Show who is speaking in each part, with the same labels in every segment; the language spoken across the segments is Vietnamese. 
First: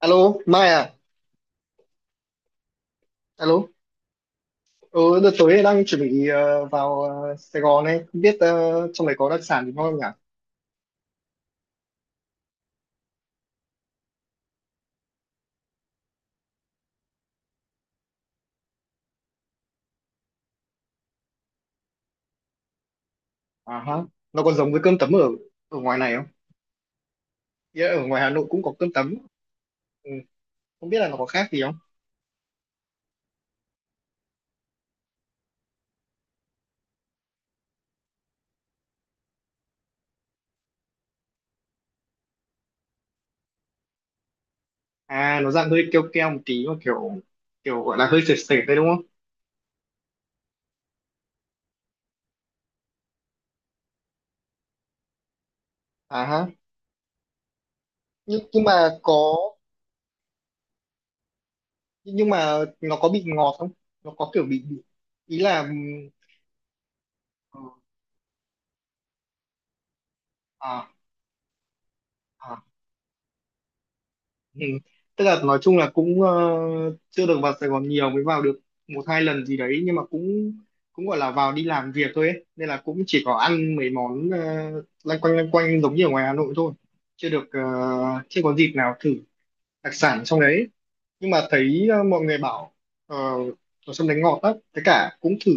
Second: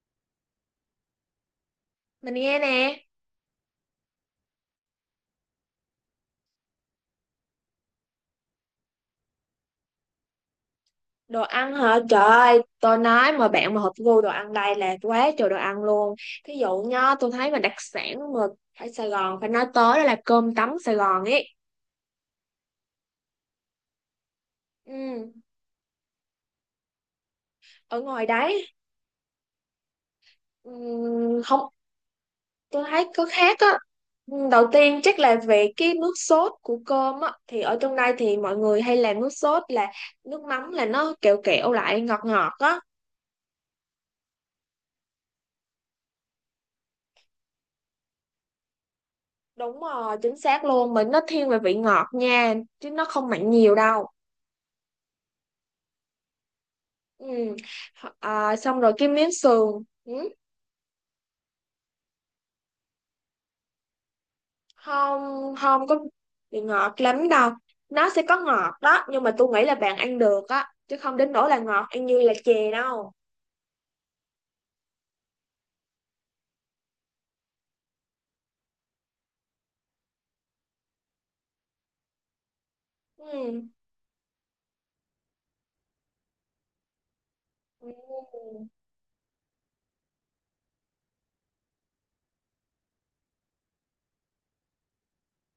Speaker 1: Alo, Mai à?
Speaker 2: Mình nghe nè.
Speaker 1: Alo. Ừ, đợt tối đang chuẩn bị vào Sài Gòn ấy, không biết trong này có đặc sản gì ngon không nhỉ?
Speaker 2: Đồ ăn hả? Trời ơi, tôi nói mà bạn mà hợp gu đồ ăn đây là quá trời đồ ăn luôn. Thí dụ nhá, tôi thấy mà đặc sản mà ở Sài Gòn phải nói tới đó là cơm tấm Sài Gòn ấy.
Speaker 1: À ha. Nó còn giống với cơm tấm ở
Speaker 2: Ừ,
Speaker 1: ở ngoài này không? Ý
Speaker 2: ở
Speaker 1: ở ngoài
Speaker 2: ngoài
Speaker 1: Hà Nội cũng
Speaker 2: đấy,
Speaker 1: có cơm tấm. Ừ,
Speaker 2: ừ,
Speaker 1: không biết là nó có khác
Speaker 2: không,
Speaker 1: gì không?
Speaker 2: tôi thấy có khác á. Đầu tiên chắc là về cái nước sốt của cơm á, thì ở trong đây thì mọi người hay làm nước sốt là nước mắm, là nó kẹo kẹo lại, ngọt ngọt á.
Speaker 1: À, nó dạng hơi keo keo một tí mà kiểu kiểu gọi là hơi sệt sệt đấy đúng không?
Speaker 2: Đúng rồi, chính xác luôn, mình nó thiên về vị ngọt nha, chứ nó không mặn nhiều đâu.
Speaker 1: À ha.
Speaker 2: Ừ.
Speaker 1: Nhưng
Speaker 2: À,
Speaker 1: nhưng
Speaker 2: xong rồi
Speaker 1: mà
Speaker 2: cái miếng
Speaker 1: có,
Speaker 2: sườn. Ừ.
Speaker 1: nhưng mà nó có bị ngọt không? Nó có kiểu bị, ý
Speaker 2: Không
Speaker 1: là,
Speaker 2: không có bị ngọt lắm đâu,
Speaker 1: ừ,
Speaker 2: nó sẽ có ngọt đó nhưng mà tôi nghĩ là bạn ăn được á,
Speaker 1: à,
Speaker 2: chứ không đến nỗi là ngọt ăn như là
Speaker 1: à.
Speaker 2: chè đâu.
Speaker 1: Ừ. Tức là nói chung là cũng chưa được vào Sài Gòn nhiều, mới vào được một hai lần gì đấy nhưng mà cũng cũng gọi là vào đi làm việc thôi ấy. Nên là cũng chỉ có
Speaker 2: Ừ.
Speaker 1: ăn mấy món lanh quanh giống như ở ngoài Hà Nội thôi, chưa được
Speaker 2: Ừ.
Speaker 1: chưa có dịp nào thử đặc sản trong đấy, nhưng mà thấy mọi người bảo ờ, ở trong đấy ngọt lắm, với cả cũng thử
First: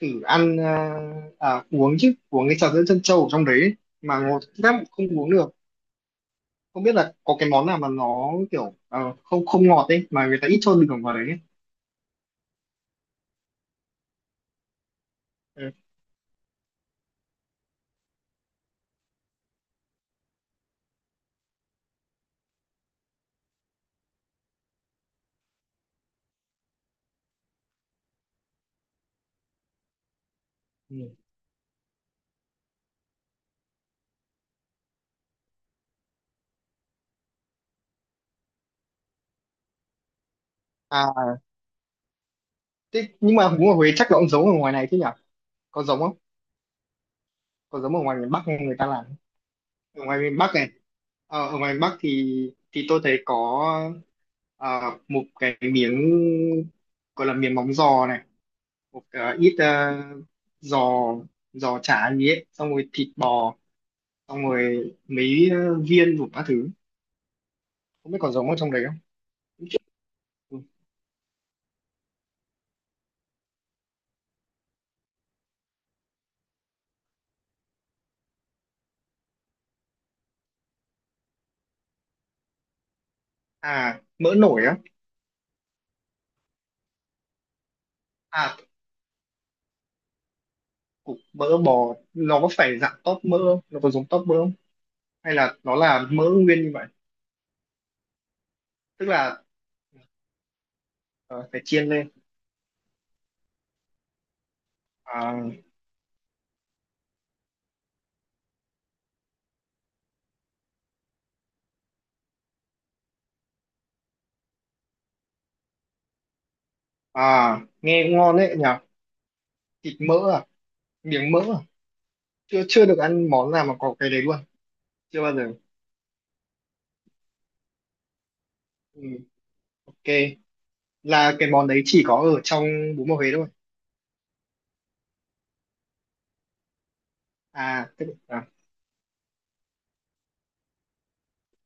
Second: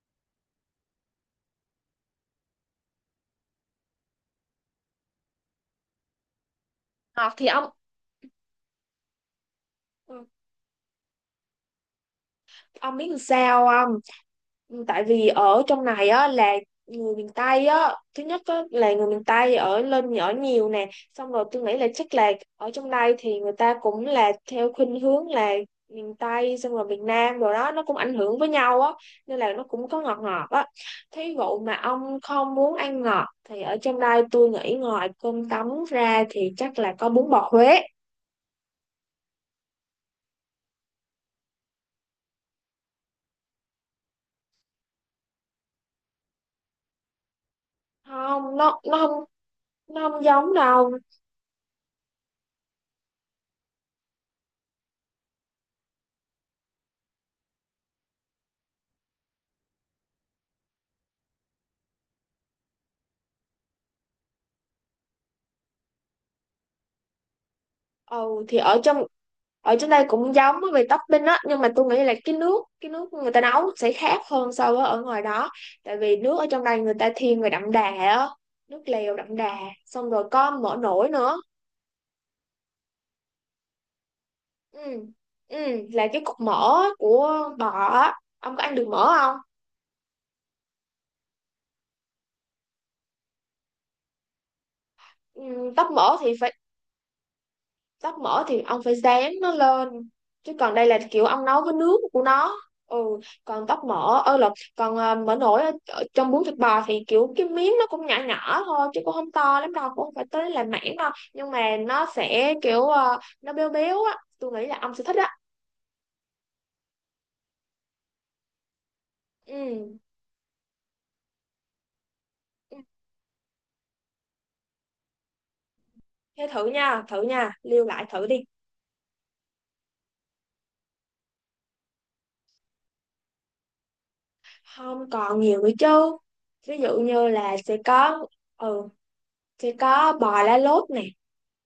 Speaker 1: thử ăn, uống chứ, uống cái trà sữa trân châu ở trong đấy ấy, mà ngọt lắm không uống được, không biết là
Speaker 2: Ngọt
Speaker 1: có
Speaker 2: thì
Speaker 1: cái món
Speaker 2: ông,
Speaker 1: nào mà nó kiểu không không ngọt ấy,
Speaker 2: ừ.
Speaker 1: mà người ta ít cho đường vào đấy ấy.
Speaker 2: Ông biết làm sao không? Ừ, tại vì ở
Speaker 1: Ừ.
Speaker 2: trong này á là người miền Tây á, thứ nhất á, là người miền Tây ở lên ở nhiều nè, xong rồi tôi nghĩ là chắc là ở trong đây thì người ta cũng là theo khuynh hướng là miền Tây, xong rồi miền Nam rồi đó, nó cũng ảnh hưởng với nhau á, nên là nó cũng có ngọt ngọt á.
Speaker 1: Ừ.
Speaker 2: Thí dụ mà ông không muốn ăn ngọt thì ở trong đây tôi nghĩ ngoài cơm tấm ra thì chắc là có bún bò Huế.
Speaker 1: À, thế nhưng mà bún ở Huế chắc là cũng giống ở ngoài này chứ nhỉ, có giống không, có giống ở ngoài miền Bắc
Speaker 2: Không,
Speaker 1: hay người
Speaker 2: nó
Speaker 1: ta
Speaker 2: nó
Speaker 1: làm
Speaker 2: không,
Speaker 1: ở
Speaker 2: nó
Speaker 1: ngoài
Speaker 2: không
Speaker 1: miền Bắc
Speaker 2: giống
Speaker 1: này,
Speaker 2: đâu.
Speaker 1: ở ngoài miền Bắc thì tôi thấy có ờ, một cái miếng gọi là miếng móng giò này, một ít giò, giò chả gì ấy xong rồi thịt bò, xong rồi mấy viên đủ các thứ, không biết còn
Speaker 2: Ừ
Speaker 1: giống ở
Speaker 2: thì
Speaker 1: trong
Speaker 2: ở
Speaker 1: đấy không.
Speaker 2: trong ở trên đây cũng giống á
Speaker 1: Ừ.
Speaker 2: về topping á, nhưng mà tôi nghĩ là cái nước người ta nấu sẽ khác hơn so với ở ngoài đó. Tại vì nước ở trong đây người ta thiên về đậm đà á, nước lèo đậm đà, xong rồi có mỡ nổi nữa.
Speaker 1: À mỡ nổi á.
Speaker 2: Ừ. Ừ, là cái cục mỡ của bò á, ông
Speaker 1: À,
Speaker 2: có ăn được mỡ không?
Speaker 1: cục mỡ bò nó có phải dạng tóp mỡ không? Nó có giống tóp mỡ không hay
Speaker 2: Ừ,
Speaker 1: là nó
Speaker 2: tóp
Speaker 1: là
Speaker 2: mỡ
Speaker 1: mỡ
Speaker 2: thì
Speaker 1: nguyên như vậy,
Speaker 2: tóc mỡ thì ông phải
Speaker 1: tức
Speaker 2: rán
Speaker 1: là
Speaker 2: nó lên, chứ còn đây là kiểu ông
Speaker 1: ờ, phải
Speaker 2: nấu với
Speaker 1: chiên
Speaker 2: nước
Speaker 1: lên.
Speaker 2: của nó. Ừ. còn tóc mỡ ơ là Còn
Speaker 1: À,
Speaker 2: mỡ nổi ở trong bún thịt bò thì kiểu cái miếng nó cũng nhỏ nhỏ thôi, chứ cũng không to lắm đâu, cũng không phải tới là mảng đâu, nhưng mà nó sẽ kiểu nó béo béo á, tôi nghĩ là ông sẽ thích á.
Speaker 1: à nghe cũng ngon đấy nhỉ, thịt
Speaker 2: Ừ.
Speaker 1: mỡ à, miếng mỡ à, chưa
Speaker 2: Ừ.
Speaker 1: chưa được ăn món nào mà có cái đấy luôn, chưa bao giờ.
Speaker 2: Thế thử nha, thử nha, lưu lại thử đi.
Speaker 1: Ừ, ok, là cái món đấy chỉ có ở trong bún bò Huế thôi
Speaker 2: Không, còn nhiều nữa chứ. Ví dụ như là
Speaker 1: à, tức là
Speaker 2: ừ sẽ có bò lá lốt nè.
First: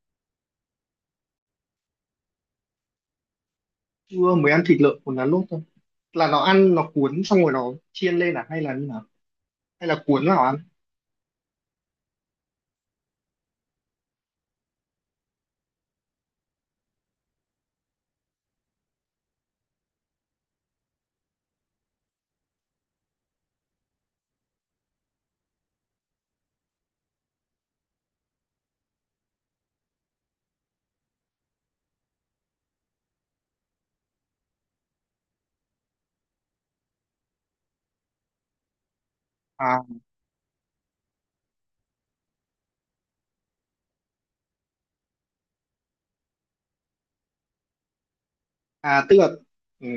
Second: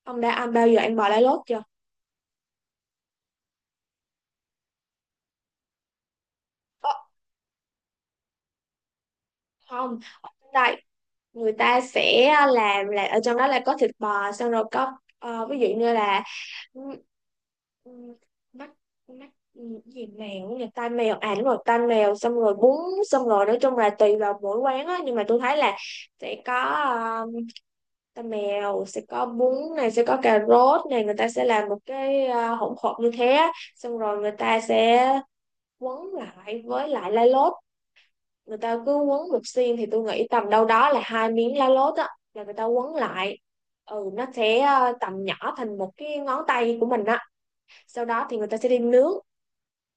Speaker 2: Ông đã ăn, bao giờ ăn bò lá lốt chưa?
Speaker 1: chưa, mới ăn thịt lợn cuốn lá lốt thôi, là nó ăn nó cuốn xong rồi nó chiên lên à hay là như nào, hay
Speaker 2: Không,
Speaker 1: là cuốn
Speaker 2: ở
Speaker 1: vào
Speaker 2: trong
Speaker 1: ăn.
Speaker 2: đây người ta sẽ làm là, ở trong đó là có thịt bò, xong rồi có ví dụ như là, ừ, ừ, mắt, mắt gì mèo nhỉ, tai mèo, à đúng rồi, tai mèo, xong rồi bún. Xong rồi nói chung là tùy vào mỗi quán á, nhưng mà tôi thấy là sẽ có tai mèo, sẽ có bún này, sẽ có cà rốt này, người ta sẽ làm một cái hỗn hợp như thế á. Xong rồi người ta sẽ quấn lại với lại lá lốt. Người ta cứ quấn một
Speaker 1: À,
Speaker 2: xiên thì tôi nghĩ tầm đâu đó là hai miếng lá lốt á, là người ta quấn lại. Ừ, nó sẽ tầm nhỏ thành một cái ngón tay của mình á, sau đó thì người ta sẽ đi
Speaker 1: à
Speaker 2: nướng.
Speaker 1: tức là, ừ.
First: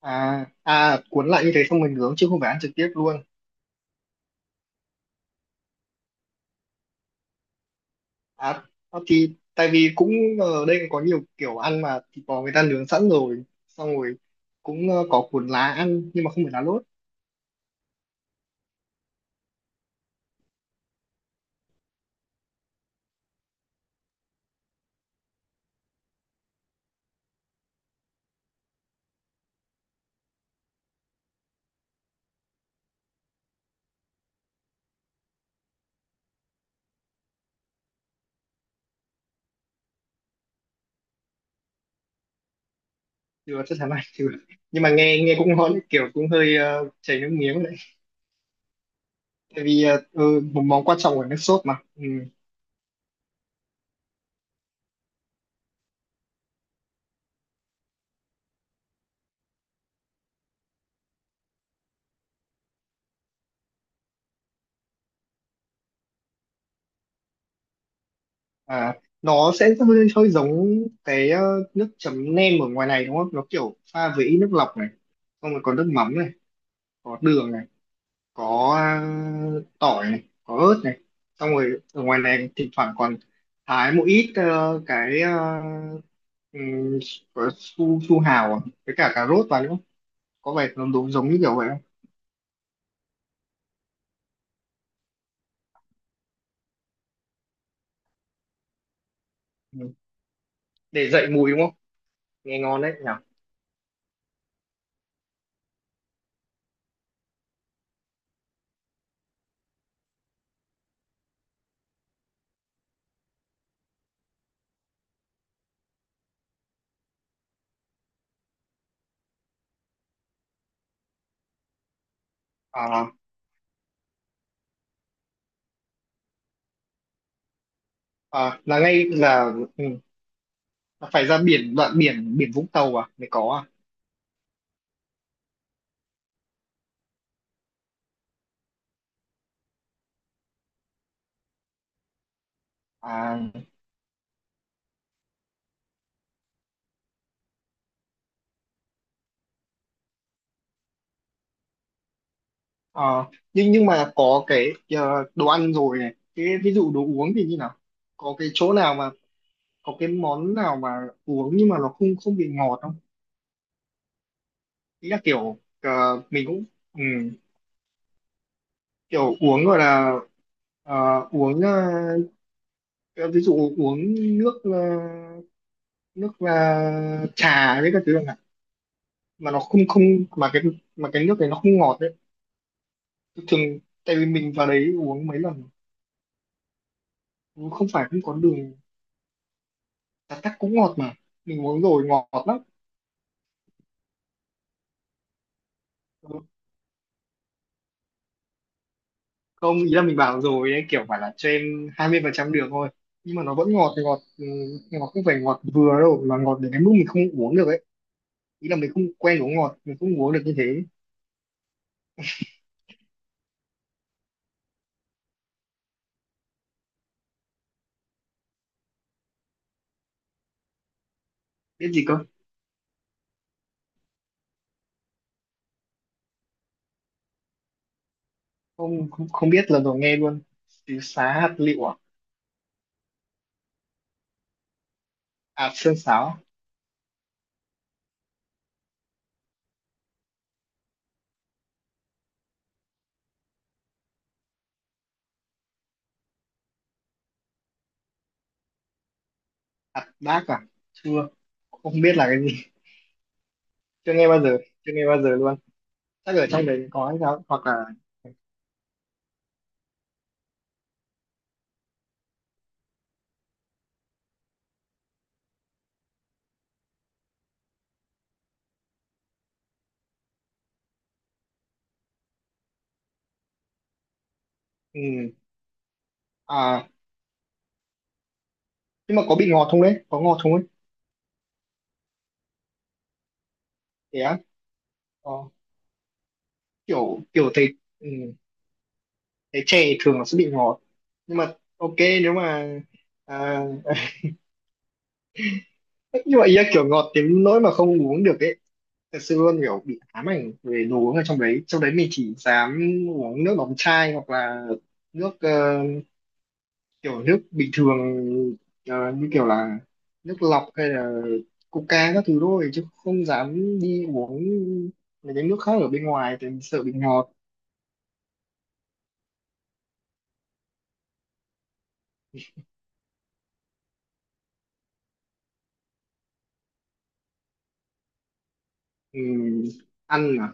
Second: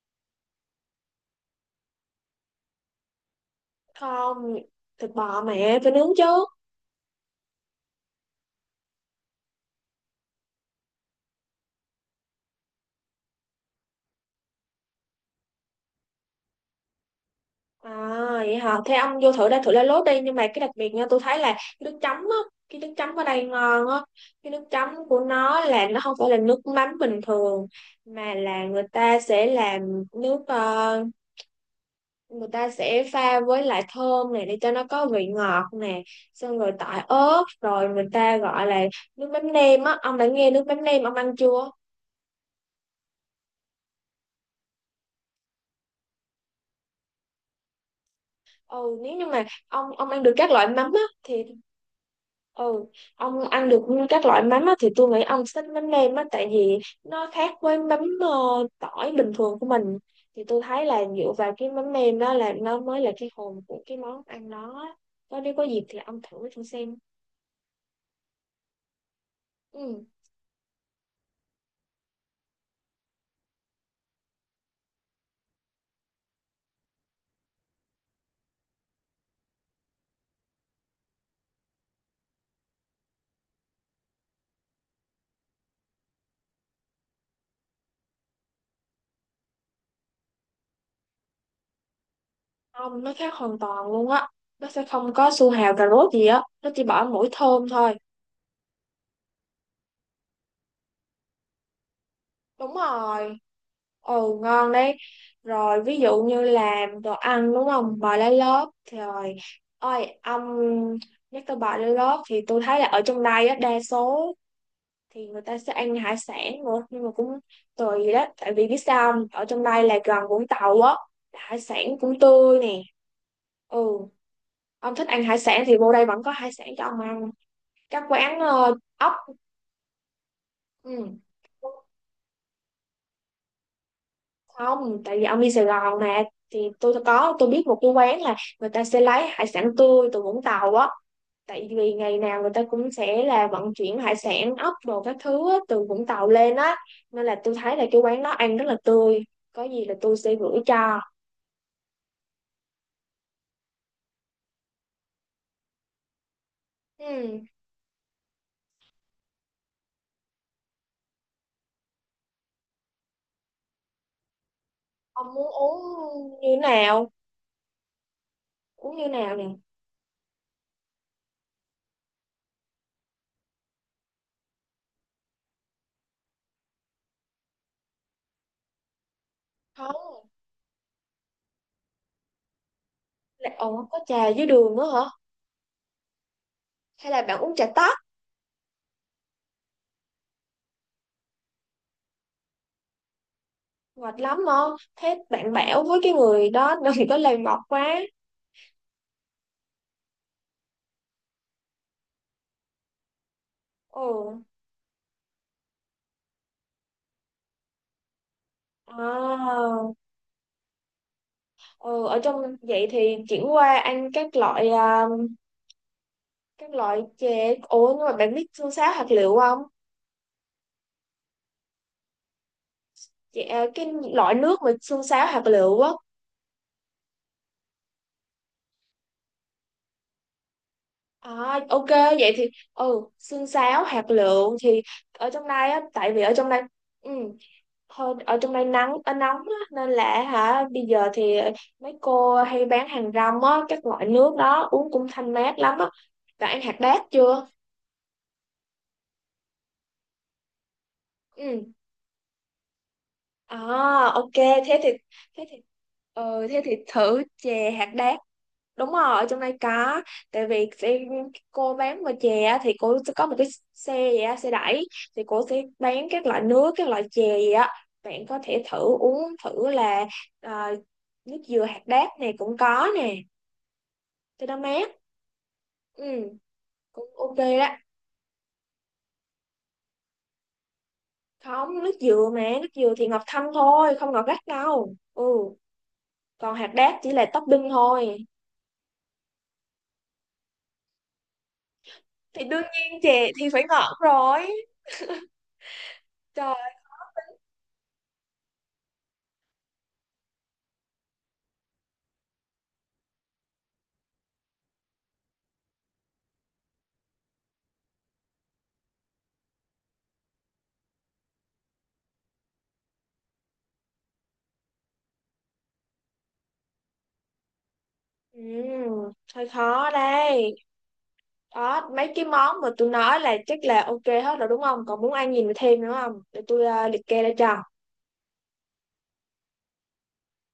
Speaker 1: À à cuốn lại như thế xong mình nướng chứ không phải ăn trực tiếp luôn.
Speaker 2: Không, thịt bò mẹ phải nướng chứ.
Speaker 1: À, à, thì tại vì cũng ở đây có nhiều kiểu ăn mà thịt bò người ta nướng sẵn rồi, xong rồi cũng có cuốn lá ăn nhưng mà không phải lá lốt.
Speaker 2: À vậy hả, thế ông vô thử đây, thử lá lốt đi, nhưng mà cái đặc biệt nha, tôi thấy là cái nước chấm á, cái nước chấm ở đây ngon á. Cái nước chấm của nó là nó không phải là nước mắm bình thường, mà là người ta sẽ làm nước người ta sẽ pha với lại thơm này để cho nó có vị ngọt nè, xong rồi tỏi ớt, rồi người ta gọi là nước mắm nêm á. Ông đã nghe nước mắm nêm, ông ăn chưa?
Speaker 1: Chưa chắc chắn này chưa. Nhưng mà nghe nghe cũng ngon, kiểu cũng hơi chảy nước miếng đấy.
Speaker 2: Ừ, nếu như mà
Speaker 1: Tại vì
Speaker 2: ông ông ăn được các
Speaker 1: một
Speaker 2: loại
Speaker 1: món
Speaker 2: mắm
Speaker 1: quan
Speaker 2: á
Speaker 1: trọng của nước
Speaker 2: thì,
Speaker 1: sốt mà. Ừ.
Speaker 2: ừ, ông ăn được các loại mắm á thì tôi nghĩ ông thích mắm nêm á, tại vì nó khác với mắm tỏi bình thường của mình. Thì tôi thấy là dựa vào cái mắm nêm đó, là nó mới là cái hồn của cái món ăn đó. Có, nếu có dịp thì ông thử thử xem.
Speaker 1: À nó sẽ
Speaker 2: Ừ.
Speaker 1: hơi giống cái nước chấm nem ở ngoài này đúng không? Nó kiểu pha với ít nước lọc này, xong rồi có nước mắm này, có đường này, có à, tỏi này, có ớt này, xong rồi ở ngoài này thỉnh thoảng còn thái một ít ờ, cái um, su su hào à, với cả cà rốt vào nữa, có vẻ nó đúng giống như kiểu vậy không.
Speaker 2: Không, nó khác hoàn toàn luôn á. Nó sẽ không có su hào cà rốt gì á. Nó chỉ bỏ mỗi thơm thôi.
Speaker 1: Ừ. Để dậy mùi đúng không, nghe
Speaker 2: Đúng
Speaker 1: ngon đấy nhỉ.
Speaker 2: rồi. Ồ, ngon đấy. Rồi, ví dụ như làm đồ ăn, đúng không? Bò lá lốt. Thì rồi, ôi, ông nhắc tới bò lá lốt thì tôi thấy là ở trong đây á, đa số thì người ta sẽ ăn hải sản nữa. Nhưng mà cũng tùy đó. Tại vì biết sao không? Ở trong đây là gần Vũng Tàu á. Hải sản cũng tươi nè.
Speaker 1: À,
Speaker 2: Ừ, ông thích ăn hải sản thì vô đây vẫn có hải sản cho ông ăn. Các quán
Speaker 1: à, là ngay
Speaker 2: ốc.
Speaker 1: là, ừ, là
Speaker 2: Ừ.
Speaker 1: phải ra biển đoạn biển biển Vũng Tàu à mới có.
Speaker 2: Không, tại vì ông đi Sài Gòn nè, thì tôi biết một cái quán là người ta sẽ lấy hải sản tươi từ Vũng Tàu á, tại vì ngày nào người ta cũng sẽ
Speaker 1: À, à,
Speaker 2: là vận chuyển hải sản, ốc đồ các thứ á, từ Vũng Tàu lên á, nên là tôi thấy là cái quán đó ăn rất là tươi, có gì là tôi sẽ gửi cho.
Speaker 1: ờ, nhưng mà có cái đồ ăn rồi này, cái ví dụ đồ uống
Speaker 2: Ừ.
Speaker 1: thì như nào, có cái chỗ nào mà có cái món nào mà uống nhưng mà nó không không bị ngọt không, ý là
Speaker 2: Ông muốn
Speaker 1: kiểu
Speaker 2: uống
Speaker 1: mình
Speaker 2: như
Speaker 1: cũng, ừ,
Speaker 2: nào, uống như
Speaker 1: kiểu
Speaker 2: nào nè?
Speaker 1: uống gọi là ờ, uống ờ, ví dụ uống nước nước trà với các thứ chẳng hạn, mà nó không không
Speaker 2: Không,
Speaker 1: mà cái mà cái nước này nó không ngọt đấy,
Speaker 2: là
Speaker 1: thường
Speaker 2: ồ, có
Speaker 1: tại vì
Speaker 2: trà dưới
Speaker 1: mình vào
Speaker 2: đường nữa
Speaker 1: đấy
Speaker 2: hả,
Speaker 1: uống mấy lần
Speaker 2: hay là bạn uống trà
Speaker 1: không
Speaker 2: tóc?
Speaker 1: phải không có đường, trà tắc cũng ngọt mà, mình uống rồi ngọt lắm,
Speaker 2: Mệt lắm không? Thế bạn bảo với cái người đó đừng có làm ngọt quá.
Speaker 1: không ý là mình bảo rồi đấy kiểu phải là cho em 20% đường thôi, nhưng mà nó vẫn ngọt ngọt,
Speaker 2: Ừ.
Speaker 1: ừ, ngọt không phải ngọt vừa đâu mà ngọt đến cái mức mình không uống được ấy, ý là mình không quen uống
Speaker 2: À,
Speaker 1: ngọt, mình không uống được như thế.
Speaker 2: ừ, ở trong vậy thì chuyển qua ăn các loại chè. Ủa nhưng mà bạn biết xương sáo hạt lựu không?
Speaker 1: Biết gì cơ?
Speaker 2: Chè, à, cái loại nước mà xương sáo hạt lựu á.
Speaker 1: Không không, không biết, lần đầu nghe luôn, xíu xá hạt
Speaker 2: À,
Speaker 1: lựu
Speaker 2: ok,
Speaker 1: à,
Speaker 2: vậy thì, xương sáo hạt lựu thì ở trong đây
Speaker 1: hạt
Speaker 2: á,
Speaker 1: sơn
Speaker 2: tại vì ở
Speaker 1: sáo,
Speaker 2: trong đây, ừ, thôi, ở trong đây nắng nóng á, nên là hả, bây giờ thì mấy cô hay bán hàng rong á, các loại nước đó uống cũng thanh mát lắm á. Bạn ăn hạt đác chưa?
Speaker 1: hạt đác à, chưa,
Speaker 2: Ừ.
Speaker 1: không biết là cái gì,
Speaker 2: À,
Speaker 1: chưa nghe
Speaker 2: ok,
Speaker 1: bao giờ, chưa nghe bao giờ
Speaker 2: thế
Speaker 1: luôn,
Speaker 2: thì
Speaker 1: chắc
Speaker 2: ừ,
Speaker 1: ở
Speaker 2: thế
Speaker 1: trong
Speaker 2: thì
Speaker 1: đấy có hay
Speaker 2: thử
Speaker 1: sao hoặc
Speaker 2: chè
Speaker 1: là.
Speaker 2: hạt đác. Đúng rồi, ở trong đây có. Tại vì cô bán về chè á, thì cô sẽ có một cái xe vậy á, xe đẩy, thì cô sẽ bán các loại nước, các loại chè gì á. Bạn có thể thử uống thử là ờ, nước dừa hạt đác này cũng có nè, thì nó mát.
Speaker 1: Ừ.
Speaker 2: Ừ.
Speaker 1: À
Speaker 2: Cũng ok đó.
Speaker 1: nhưng mà có bị ngọt không đấy, có ngọt không ấy.
Speaker 2: Không, nước dừa thì ngọt thanh thôi, không
Speaker 1: Thế
Speaker 2: ngọt
Speaker 1: á?
Speaker 2: gắt đâu. Ừ,
Speaker 1: Có.
Speaker 2: còn hạt đác chỉ
Speaker 1: Kiểu
Speaker 2: là
Speaker 1: kiểu thấy,
Speaker 2: topping
Speaker 1: ừ,
Speaker 2: thôi.
Speaker 1: thấy chè thường nó sẽ bị ngọt nhưng mà ok, nếu
Speaker 2: Thì đương
Speaker 1: mà
Speaker 2: nhiên chè thì phải
Speaker 1: à,
Speaker 2: ngọt rồi.
Speaker 1: như vậy á,
Speaker 2: Trời.
Speaker 1: kiểu ngọt đến nỗi mà không uống được ấy, thật sự luôn, kiểu bị ám ảnh về đồ uống ở trong đấy, trong đấy mình chỉ dám uống nước đóng chai hoặc là nước kiểu nước bình thường, như kiểu là nước lọc hay là Coca các thứ thôi, chứ không dám đi uống mấy cái nước khác ở bên ngoài thì mình sợ bị ngọt.
Speaker 2: Ừ, hơi khó đây. Đó, mấy cái món mà tôi nói là chắc là ok hết rồi đúng không, còn muốn ăn gì mà thêm nữa không để tôi liệt kê ra cho.
Speaker 1: Ừ, ăn à,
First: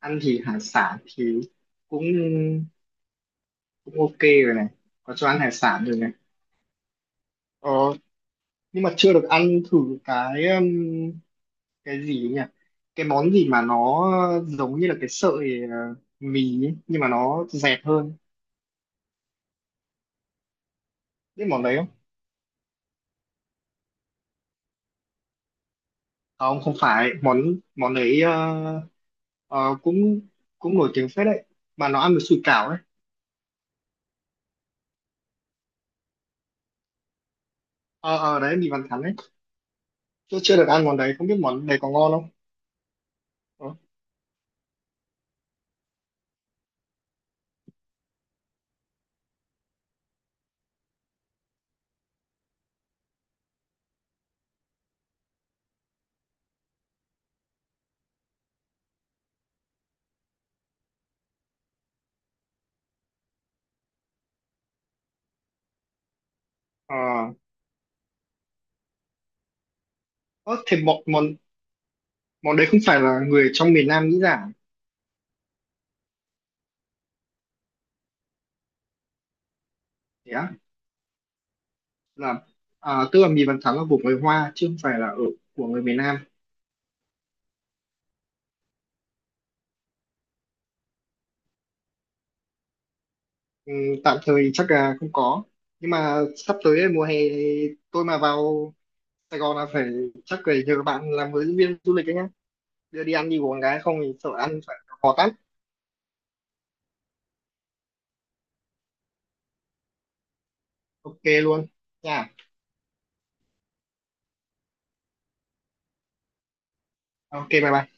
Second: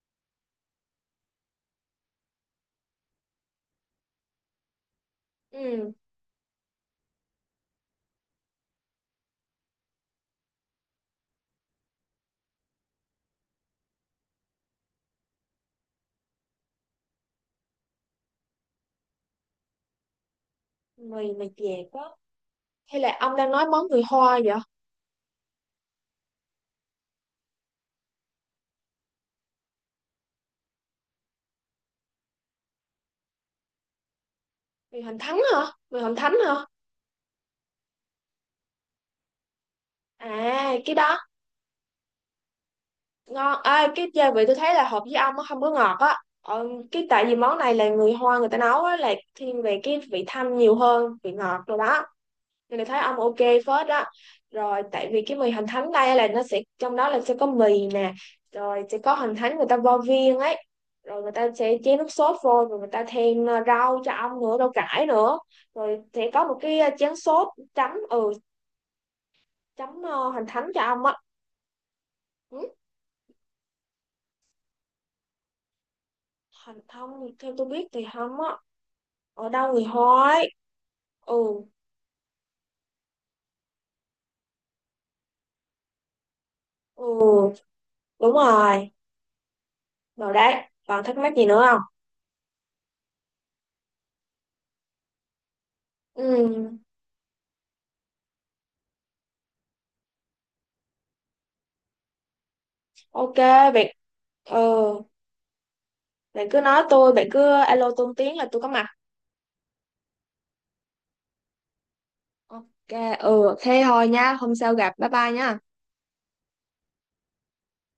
Speaker 1: ăn thì hải sản thì cũng cũng ok rồi này, có cho ăn hải sản
Speaker 2: Ừ.
Speaker 1: rồi này. Ờ, nhưng mà chưa được ăn thử cái um, cái gì nhỉ? Cái món gì mà nó giống như là cái sợi mì ấy, nhưng mà nó dẹt hơn.
Speaker 2: Mì mà
Speaker 1: Biết món
Speaker 2: chè
Speaker 1: đấy không?
Speaker 2: quá, hay là ông đang nói món người Hoa vậy?
Speaker 1: Không, không phải. Món món đấy cũng cũng nổi tiếng phết đấy. Mà nó ăn với sủi cảo ấy.
Speaker 2: Mì hoành thánh hả? Mì hoành thánh hả?
Speaker 1: Ờ, ờ đấy, mì Văn Thắn ấy. Tôi chưa được
Speaker 2: À,
Speaker 1: ăn
Speaker 2: cái
Speaker 1: món đấy,
Speaker 2: đó
Speaker 1: không biết món đấy có ngon không?
Speaker 2: ngon
Speaker 1: Ờ,
Speaker 2: à, cái gia vị tôi thấy là hợp với ông, nó không có ngọt á, cái tại vì món này là người Hoa người ta nấu á, là thiên về cái vị thanh nhiều hơn vị ngọt rồi đó, nên là thấy ông ok phết đó. Rồi, tại vì cái mì hành thánh đây là nó sẽ, trong đó là sẽ có mì nè, rồi sẽ có hành thánh người ta vo viên ấy, rồi người ta sẽ chế nước sốt vô, rồi người ta thêm rau cho ông nữa, rau cải nữa, rồi sẽ có một cái
Speaker 1: ờ.
Speaker 2: chén sốt chấm. Ừ, hành
Speaker 1: Ơ,
Speaker 2: thánh
Speaker 1: thì
Speaker 2: cho
Speaker 1: món,
Speaker 2: ông á.
Speaker 1: món, món
Speaker 2: Ừ,
Speaker 1: đấy không phải là người trong miền Nam nghĩ ra. À?
Speaker 2: hành thông theo tôi biết thì không á. Ở đâu người
Speaker 1: Thế
Speaker 2: hói.
Speaker 1: á?
Speaker 2: Ừ.
Speaker 1: Là, à, tức là mì Văn Thắn là của người Hoa, chứ không phải là ở của người miền Nam.
Speaker 2: Ừ đúng rồi. Rồi đấy, còn thắc mắc gì nữa không?
Speaker 1: Ừ, tạm thời chắc là không có, nhưng mà sắp tới
Speaker 2: Ừ.
Speaker 1: đây, mùa hè thì tôi mà vào Sài Gòn là phải, chắc phải nhờ bạn làm hướng dẫn viên du lịch đấy nhá, đưa đi ăn
Speaker 2: Ok.
Speaker 1: đi uống cái
Speaker 2: Bạn,
Speaker 1: không thì sợ
Speaker 2: ừ,
Speaker 1: ăn phải khó tắt,
Speaker 2: bạn cứ alo tôi một tiếng là tôi có mặt.
Speaker 1: ok luôn nha,
Speaker 2: Ok. Ừ, thế thôi nha, hôm sau gặp, bye bye nha.
Speaker 1: ok bye bye.